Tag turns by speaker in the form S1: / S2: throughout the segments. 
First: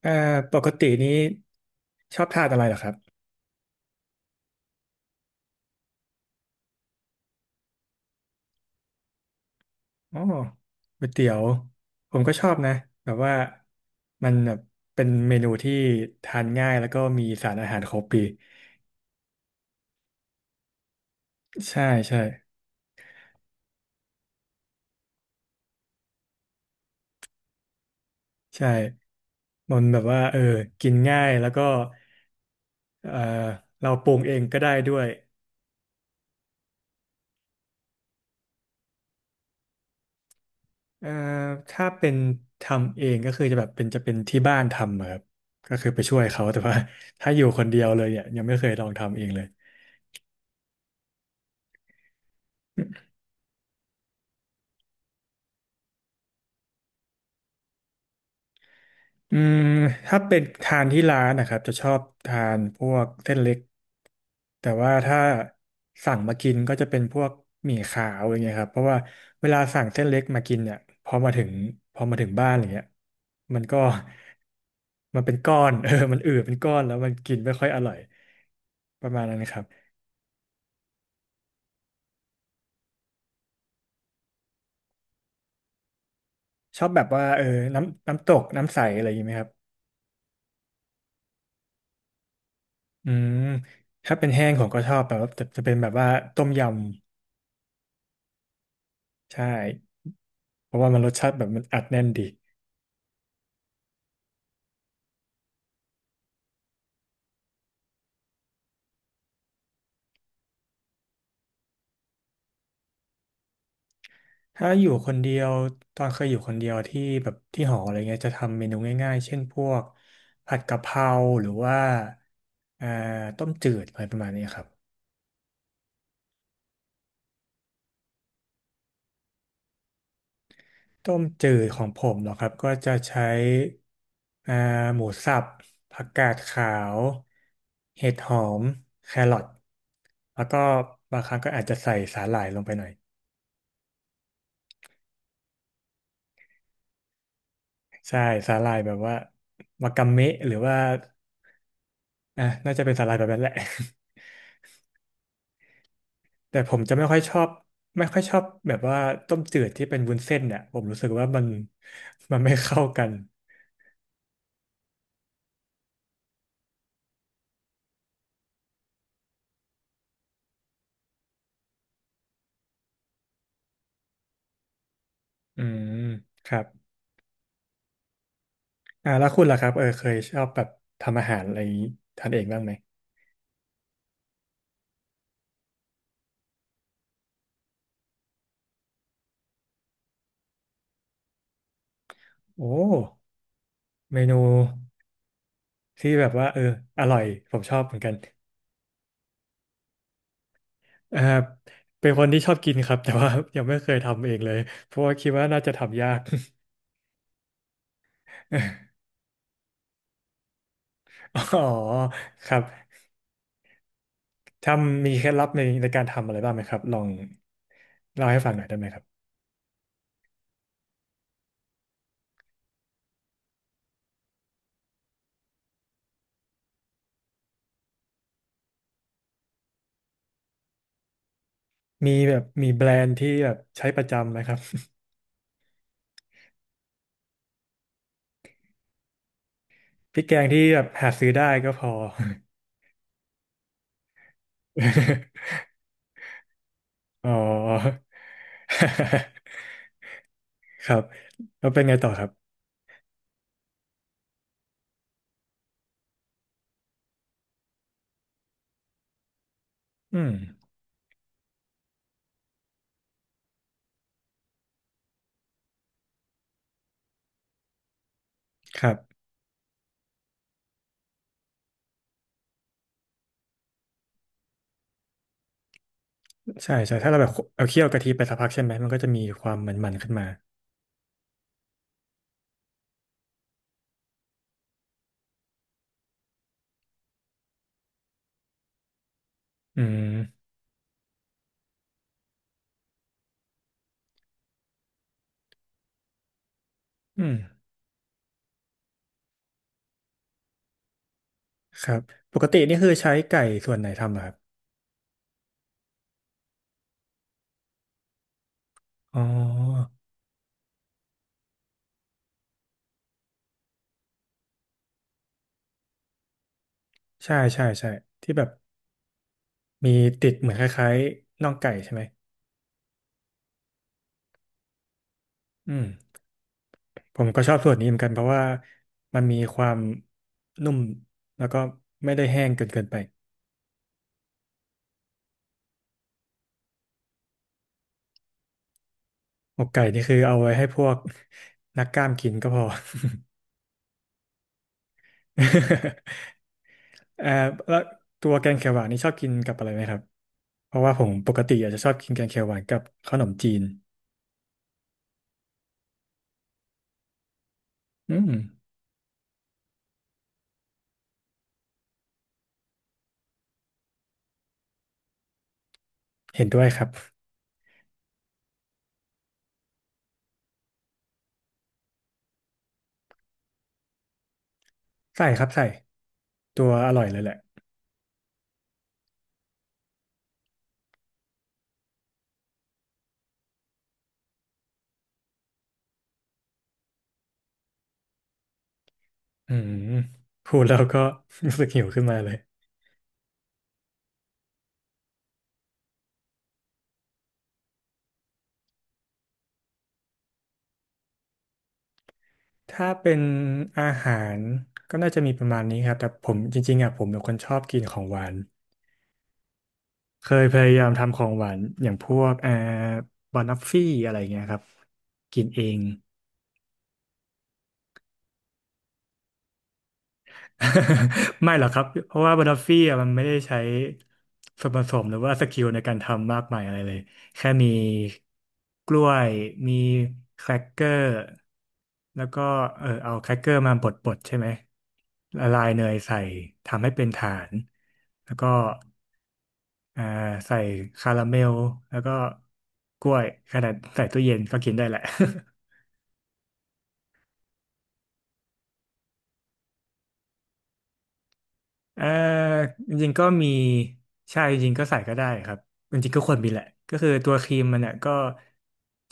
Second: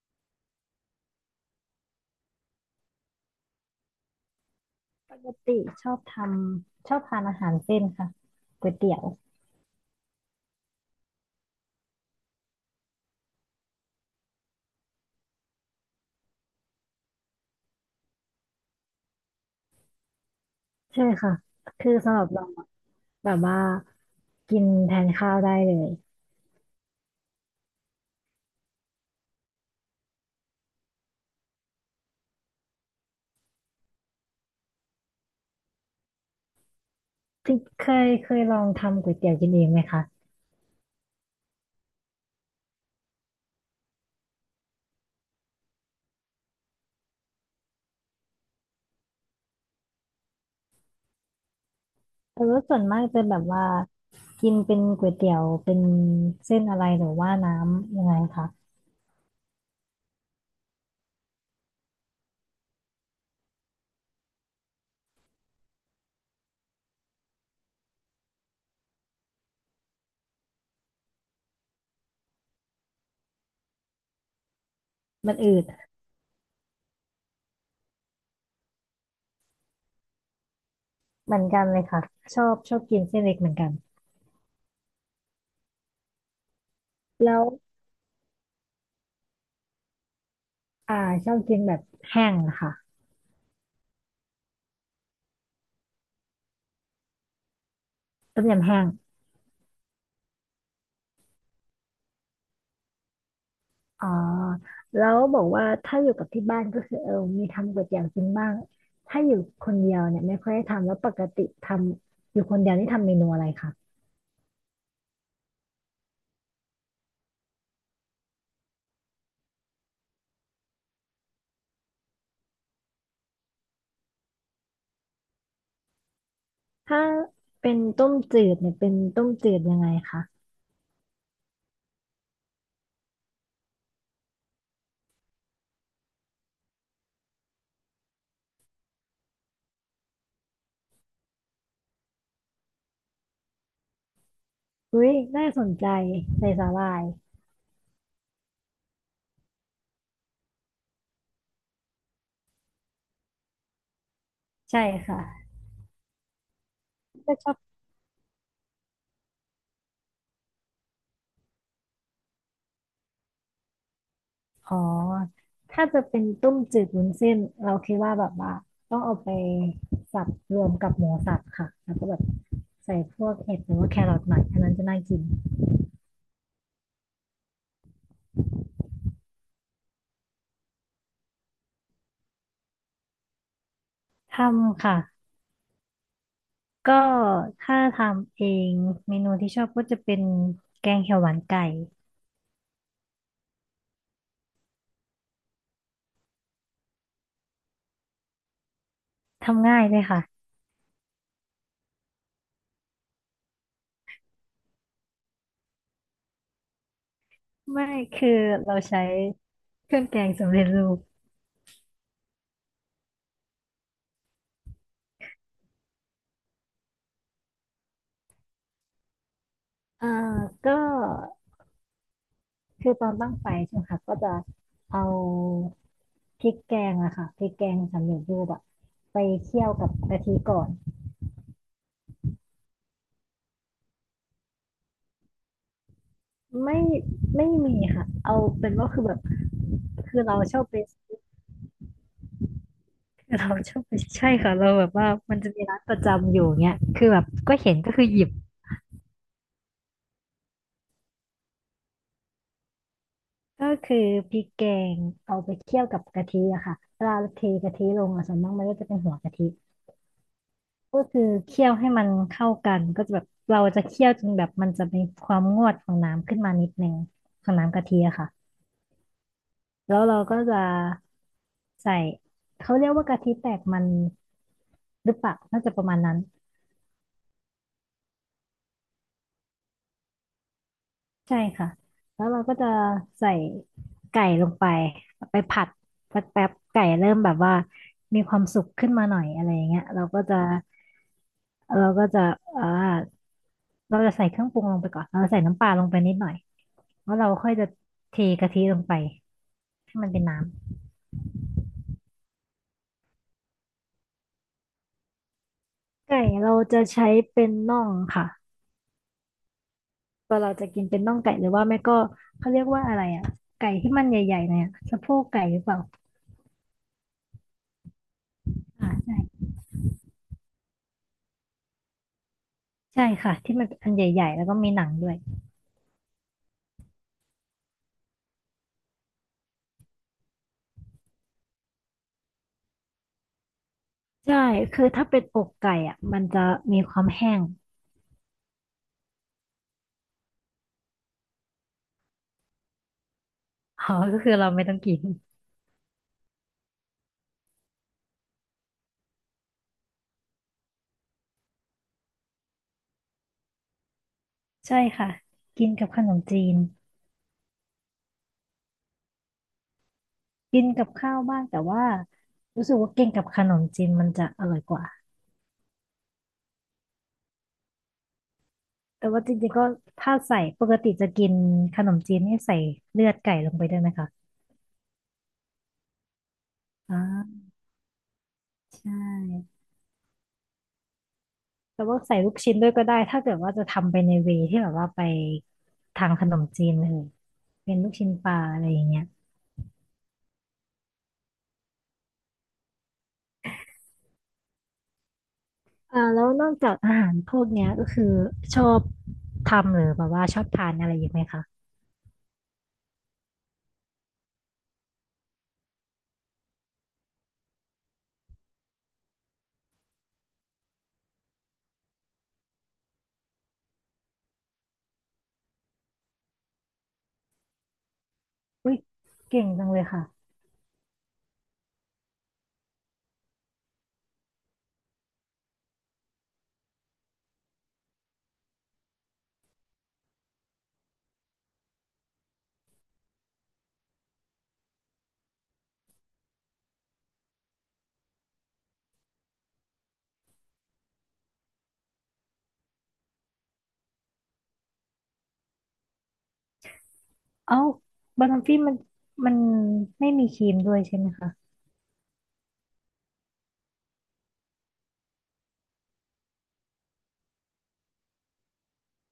S1: เอ่อปกตินี้ชอบทานอะไรเหรอครับ
S2: ปกติชอบทำชอบทานอาหารเส้นค่ะก๋วยเตี๋ยว
S1: อ๋อก๋วยเตี๋ยวผมก็ชอบนะแบบว่ามันแบบเป็นเมนูที่ทานง่ายแล้วก็มีสารอาหารครบปี
S2: ใช่ค่ะ
S1: ใช่
S2: คือสำ
S1: ใช่
S2: หรับเราอะแบบว่ากินแทนข้าวได้เลย
S1: ใช่มันแบบว่ากินง่ายแล้วก็เออเราปรุงเองก็ได้ด้วย
S2: ที่เคยลองทำก๋วยเตี๋ยวกินเองไหมคะ
S1: เอ่อถ้าเป็นทำเองก็คือจะแบบเป็นจะเป็นที่บ้านทำอะครับก็คือไปช่วยเขาแต่ว่าถ้าอยู่คนเดียวเลยเนี่ยยังไม่เคยลองทำเองเลย
S2: แต่ว่าส่วนมากจะแบบว่ากินเป็นก๋วยเตี๋ยวเป็นเส้นอะไรหรือว่าน้ำยังไงคะ
S1: อืมถ้าเป็นทานที่ร้านนะครับจะชอบทานพวกเส้นเล็กแต่ว่าถ้าสั่งมากินก็จะเป็นพวกหมี่ขาวอย่างเงี้ยครับเพราะว่าเวลาสั่งเส้นเล็กมากินเนี่ยพอมาถึงพอมาถึงบ้านอย่างเงี้ยมันก็มันเป็
S2: มั
S1: น
S2: น
S1: ก้
S2: อื
S1: อ
S2: ด
S1: น เออมันอืดเป็นก้อนแล้วมันกินไม่ค่อยอร่อยประมาณนั้นครับ
S2: เหมือนกันเลยค่ะชอบกินเส้นเล็กเหมือนกัน
S1: ชอบแบบว่า
S2: แล้
S1: เอ
S2: ว
S1: อน้ำน้ำตกน้ำใสอะไรอย่างงี้ไหมครับ
S2: อ่าชอบกินแบบแห้งอะค่ะ
S1: อืมถ้าเป็นแห้งผมก็ชอบแบบว่าจะเป็นแบบว่าต้มยำ
S2: ต้มยำแห้ง
S1: ใช่ เพราะว่ามันรสชาติแบบมันอัดแน่นดี
S2: อ๋อแล้วบอกว่าถ้าอยู่กับที่บ้านก็คือเออมีทำก๋วยเตี๋ยวกินบ้างถ้าอยู่คนเดียวเนี่ยไม่ค่อยได้ทำแล้วปกติทำอยู่คนเดียวนี่ทำเมนูอะไรคะ
S1: ถ้าอยู่คนเดียวตอนเคยอยู่คนเดียวที่แบบที่หออะไรเงี้ยจะทำเมนูง่ายๆเช่นพวกผัดกะเพราหรือว่าอ่าต้มจืดอะไรประมาณนี้ครับ
S2: ถ้าเป็นต้มจืดเนี่ยเป็นต้มจืดยังไงคะ
S1: ต้มจืดของผมเหรอครับก็จะใช้อ่าหมูสับผักกาดขาวเห็ดหอมแครอทแล้วก็บางครั้งก็อาจจะใส่สาหร่ายลงไปหน่อย
S2: อุ้ยน่าสนใจใส่สาหร่าย
S1: ใช่สาหร่ายแบบว่าวากาเมะหรือว่าอ่ะน่าจะเป็นสาหร่ายแบบนั้นแหละ
S2: ใช่ค่ะ
S1: แต่ผมจะไม่ค่อยช
S2: ก็
S1: อ
S2: ช
S1: บ
S2: อบ
S1: แบบว่าต้มจืดที่เป็นวุ้นเส้นเนี่ยผมรู้สึกว่ามันไม่เข้ากัน
S2: อ๋อถ้าจะเป็นต้มจืดวุ้นเส้นเราคิดว่าแบบว่าต้องเอาไปสับรวมกับหมูสับค่ะแล้วก็แบบใส่พวกเห็ดหรือว่าแครอทหน่อยอันนั้นจะน่ากิน
S1: อืมครับอ่าแล้วคุณล่ะครับเออเคยชอบแบบทำอาหารอะไรอย่างนี้ทานเองบ้างไหม
S2: ทำค่ะ ก็ถ้าทำเองเมนูที่ชอบก็จะเป็นแกงเขียวหวานไก่
S1: โอ้เมนูที่แบบว่าเอออร่อยผมชอบเหมือนกัน
S2: ทำง่ายเลยค่ะ
S1: เออเป็นคนที่ชอบกินครับแต่ว่ายังไม่เคยทำเองเลยเพราะว่าคิดว่าน่าจะทำยาก
S2: ไม่คือเราใช้เครื่องแกงสำเร็จรูป
S1: อ๋อครับทำมีเคล็ดลับในการทำอะไรบ้างไหมครับลองเล่าให้ฟังหน่อยได้ไหมครับ
S2: อ่าก็คือตอนตั้งไฟใช่ไหมคะก็จะเอาพริกแกงอะค่ะพริกแกงสำเร็จรูปอะไปเคี่ยวกับกะทิก่อน
S1: มีแบบมีแบรนด์ที่แบบใช้ประจำไหมครับ
S2: ไม่มีค่ะเอาเป็นว่าคือแบบ
S1: พ
S2: คื
S1: ริ
S2: อ
S1: กแก
S2: เรา
S1: ง
S2: ชอ
S1: ที่
S2: บไป
S1: แบบหาซื้อได้ก็พอ
S2: คือเราชอบไปใช่ค่ะเราแบบว่ามันจะมี ร้านประจำอยู่เนี้ยคือแบบ
S1: อ๋อ
S2: ก็ เห็นก็คือหยิบ
S1: ครับแล้วเป็นไงต่อครับ
S2: ก็คือพริกแกงเอาไปเคี่ยวกับกะทิอะค่ะเวลาเทกะทิลงอะส่วนมากมันก็จะเป็นหัวกะทิ
S1: อืม
S2: ก็คือเคี่ยวให้มันเข้ากันก็จะแบบเราจะเคี่ยวจนแบบมันจะมีความงวดของน้ำขึ้นมานิดนึงของน้ำกะทิอะค่ะ
S1: ครับ
S2: แล้วเราก็จะใส่เขาเรียกว่ากะทิแตกมันหรือเปล่าน่าจะประมาณนั้น
S1: ใช่ใช่ถ้าเราแบบเอาเคี่ยวกะทิไปสักพักใช่ไหมมันก็จะมีความมันๆขึ้นมา
S2: ใช่ค่ะ แล้วเราก็จะใส่ไก่ลงไป ไปผัดสักแป๊บไก่เริ่มแบบว่ามีความสุกขึ้นมาหน่อยอะไรอย่างเงี้
S1: อื
S2: ยเราก็จะ
S1: ม
S2: เราก็จะเอ่าเราจะใส่เครื่องปรุงลงไปก่อนเราใส่น้ำปลาลงไปนิดหน่อยแล้ว
S1: อื
S2: เรา
S1: ม
S2: ค่อยจะเทกะทิลงไปให้มันเป็นน้
S1: ครับปกตินี่คือใช้ไก่ส่วนไหนทำอะครับ
S2: ำไก่เราจะใช้เป็นน่องค่ะ
S1: อ๋อ
S2: ตัเราจะกินเป็นน่องไก่หรือว่าไม่ก็เขาเรียกว่าอะไรอ่ะไก่ที่มันใหญ่ๆเนี่อยอะสะโพกไก่หรือเปล่า
S1: ใช่ใช่ใช่ที่แบบ
S2: อ่าใช่
S1: มีติดเหมือนคล้ายๆน่องไก่ใช่ไหม
S2: ใช่ค่ะที่มันอันใหญ่ๆแล้วก็มีหนังด้วย
S1: อืม ผมก็ชอบส่วนนี้เหมือนกันเพราะว่ามันมีความนุ่มแล้วก็ไม่ได้แห้งเกินไป
S2: ใช่คือถ้าเป็นอกไก่อ่ะมันจะมีความแห้ง
S1: อกไก่นี่คือเอาไว้ให้พวก นักกล้ามกินก็พอ
S2: อ๋อก็คือเราไม่ต้องกิน
S1: เอ่อแล้วตัวแกงเขียวหวานนี่ชอบกินกับอะไรไหมครับเพราะว่าผมปกติอาจจะชอบกินแกงเขียวหวานกับขนมจีน
S2: ใช่ค่ะ กินกับขนมจีน
S1: อืม
S2: กินกับข้าวบ้างแต่ว่ารู้สึกว่ากินกับขนมจีนมันจะอร่อยกว่า
S1: เห็นด้วยครับ
S2: แต่ว่าจริงๆก็ถ้าใส่ปกติจะกินขนมจีนนี่ใส่เลือดไก่ลงไปด้วยไหมคะ
S1: ใส่ครับใส่ตัวอ
S2: อ
S1: ร่อยเลยแหละ
S2: ่าใช่ แต่ว่าใส่ลูกชิ้นด้วยก็ได้ ถ้าเกิดว่าจะทำไปในเวที่แบบว่าไปทางขนมจีนเลยเป็นลูกชิ้นปลาอะไรอย่างเงี้ย
S1: อืมพูดแล้วก็ รู้สึกหิวขึ้นมาเลย
S2: แล้วนอกจากอาหารพวกเนี้ยก็คือชอบทำหรือแบบว่าชอบทานอะไรอีงไหมคะ
S1: ถ้าเป็นอาหารก็น่าจะมีประมาณนี้ครับแต่ผมจริงๆอ่ะผมเป็นคนชอบกินของหวานเคยพยายามทำของหวานอย่างพวกบานฟฟี่อะไรเงี้ยครับกินเอง
S2: อุ้ยเก่งจังเลยค่ะ
S1: ไม่หรอกครับ เพราะว่าบัตเตอร์ฟี่อะมันไม่ได้ใช้ส่วนผสมหรือว่าสกิลในการทำมากมายอะไรเลย แค่มีกล้วย มีแครกเกอร์แล้วก็เออเอาแครกเกอร์มาบดๆใช่ไหมละลายเนยใส่ทำให้เป็นฐาน แล้วก็อ่าใส่คาราเมลแล้วก็กล้วยขนาดใส่ตู้เย็นก็กินได้แหละ
S2: เอ้าบาร์ฟี่มันไม่มีครีมด้วยใช่ไหมคะ
S1: เอ่อจริงๆก็มีใช่จริงๆก็ใส่ก็ได้ครับจริงๆก็ควรมีแหละก็คือตัวครีมมันเนี่ยก็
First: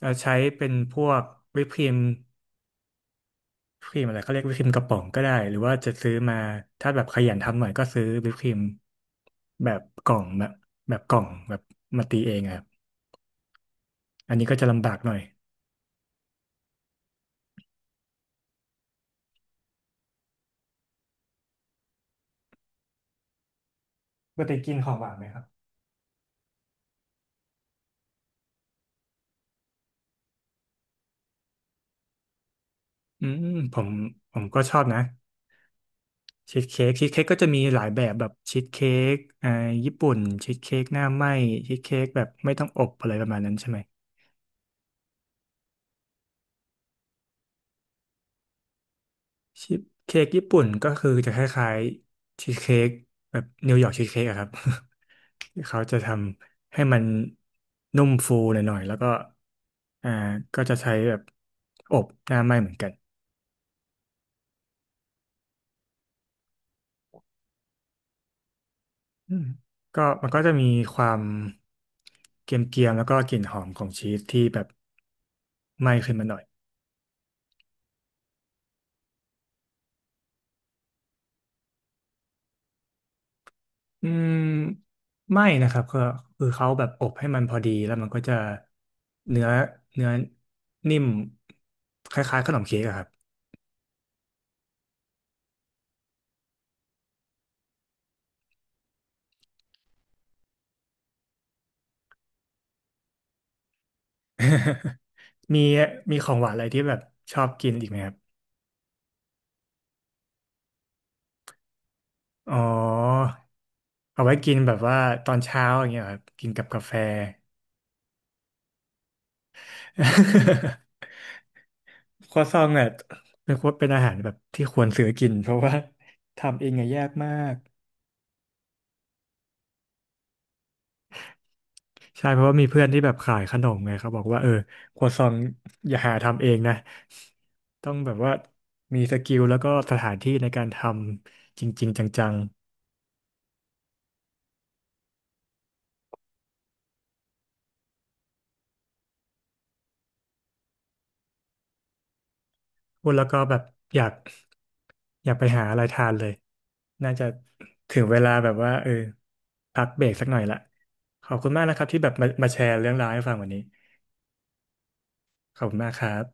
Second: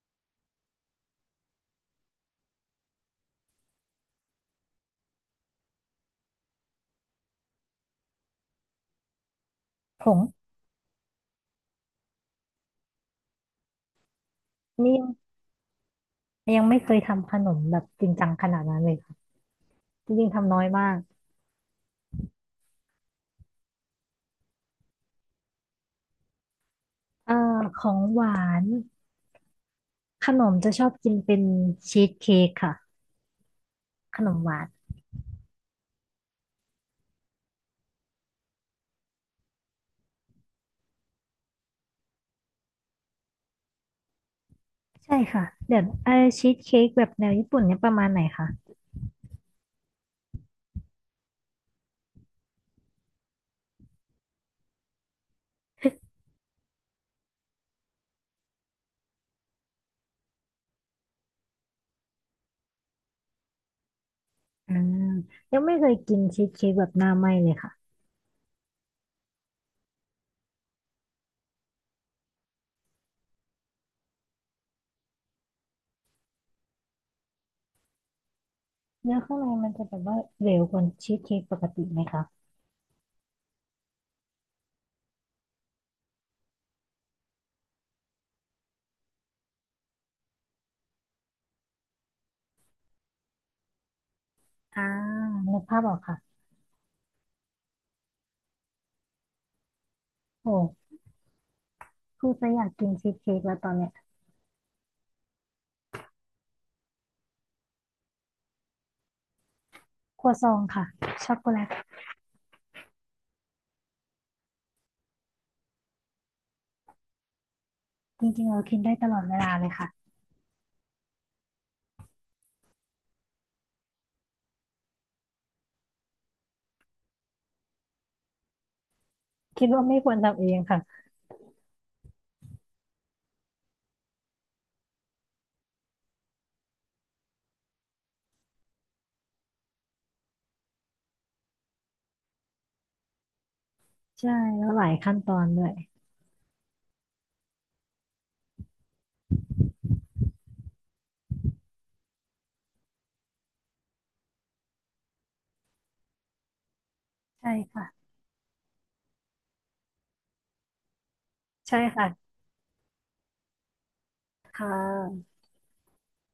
S1: จะใช้เป็นพวกวิปครีมครีมอะไรเขาเรียกวิปครีมกระป๋องก็ได้หรือว่าจะซื้อมาถ้าแบบขยันทำหน่อยก็ซื้อวิปครีมแบบ
S2: ผ
S1: กล่อ
S2: ง
S1: งแบบแบบกล่องแบบมาตีเองอะครับอันนี้ก็จะลำ
S2: นี่
S1: บาก
S2: ยั
S1: ห
S2: ง
S1: น่อย
S2: ยังไม่เคยทำขนมแบบจริงจังขนาดนั้นเลยค่ะจริงๆทำน้อยมาก
S1: ปกติกินของหวานไหมครับ
S2: เอ่อของหวานขนมจะชอบกินเป็นชีสเค้กค่ะ
S1: อืมผม
S2: ขน
S1: ผ
S2: ม
S1: ม
S2: ห
S1: ก็
S2: วาน
S1: ชอบนะ ชีสเค้กชีสเค้กก็จะมีหลายแบบแบบชีสเค้กอ่าญี่ปุ่นชีสเค้กหน้าไหม้ชีสเค้กแบบไม่ต้องอบอะไรประมาณนั้นใช่ไหม
S2: ใช่ค่ะเดี๋ยวชีสเค้กแบบแนวญี่ปุ่นเนี่ยประมาณไหนคะ
S1: ชีสเค้กญี่ปุ่นก็คือจะคล้ายๆชีสเค้กแบบนิวยอร์กชีสเค้กอะครับ ที่เขาจะทำให้มันนุ่มฟูหน่อยๆแล้วก็อ่าก็จะใช้แบบอบหน้าไหม้เหมือนกัน
S2: อ่ายังไม่เคยกินชีสเค้กแบบหน้าไหม้เลยค่ะ
S1: อืมก็มันก็จะมีความเกรียมๆแล้วก็กลิ่นหอมของชีสที่แบบไหม้ขึ้นมาหน่อย
S2: เนื้อข้างในมันจะแบบว่าเหลวกว่าชีสเค้กปกติไหมคะ
S1: อืมไม่นะครับก็คือเขาแบบอบให้มันพอดีแล้วมันก็จะเนื้อเนื้อนิ่มคล้ายๆขนมเค้กอะครับ
S2: อ่านึกภาพออกค่ะโอ้คูอจะอยากกินชีสเค้กแล้วตอนเนี้ย
S1: มีมีของหวานอะไรที่แบบชอบกินอีกไหมครับ
S2: ครัวซองค่ะช็อกโกแลต
S1: อ๋อเอาไว้กินแบบว่าตอนเช้าอย่างเงี้ยครับกินกับกาแฟ
S2: จริงๆเรากินได้ตลอดเวลาเลยค่ะ
S1: ครัวซองเนี่ยเป็นอาหารแบบที่ควรซื้อกินเพราะว่าทำเองอะยากมาก
S2: คิดว่าไม่ควรทำเองค่ะ
S1: ใช่เพราะว่ามีเพื่อนที่แบบขายขนมไงเขาบอกว่าเออครัวซองอย่าหาทำเองนะต้องแบบว่ามีสกิลแล้วก็สถานที่ในการทำจริงๆจัง
S2: ใช่แล้วหลายขั้นตอนด้วย
S1: ๆพูดแล้วก็แบบอยากอยากไปหาอะไรทานเลยน่าจะ
S2: ใช่ค่ะ
S1: ถึงเวลาแบบว่าเออพักเบรกสักหน่อยละขอบคุณมากนะ
S2: ใช่
S1: ครับที่แบบมา
S2: ค่ะ
S1: มาแชร์เรื่องราวให้ฟังวันนี้
S2: ค่ะ
S1: ขอบคุณมากครับ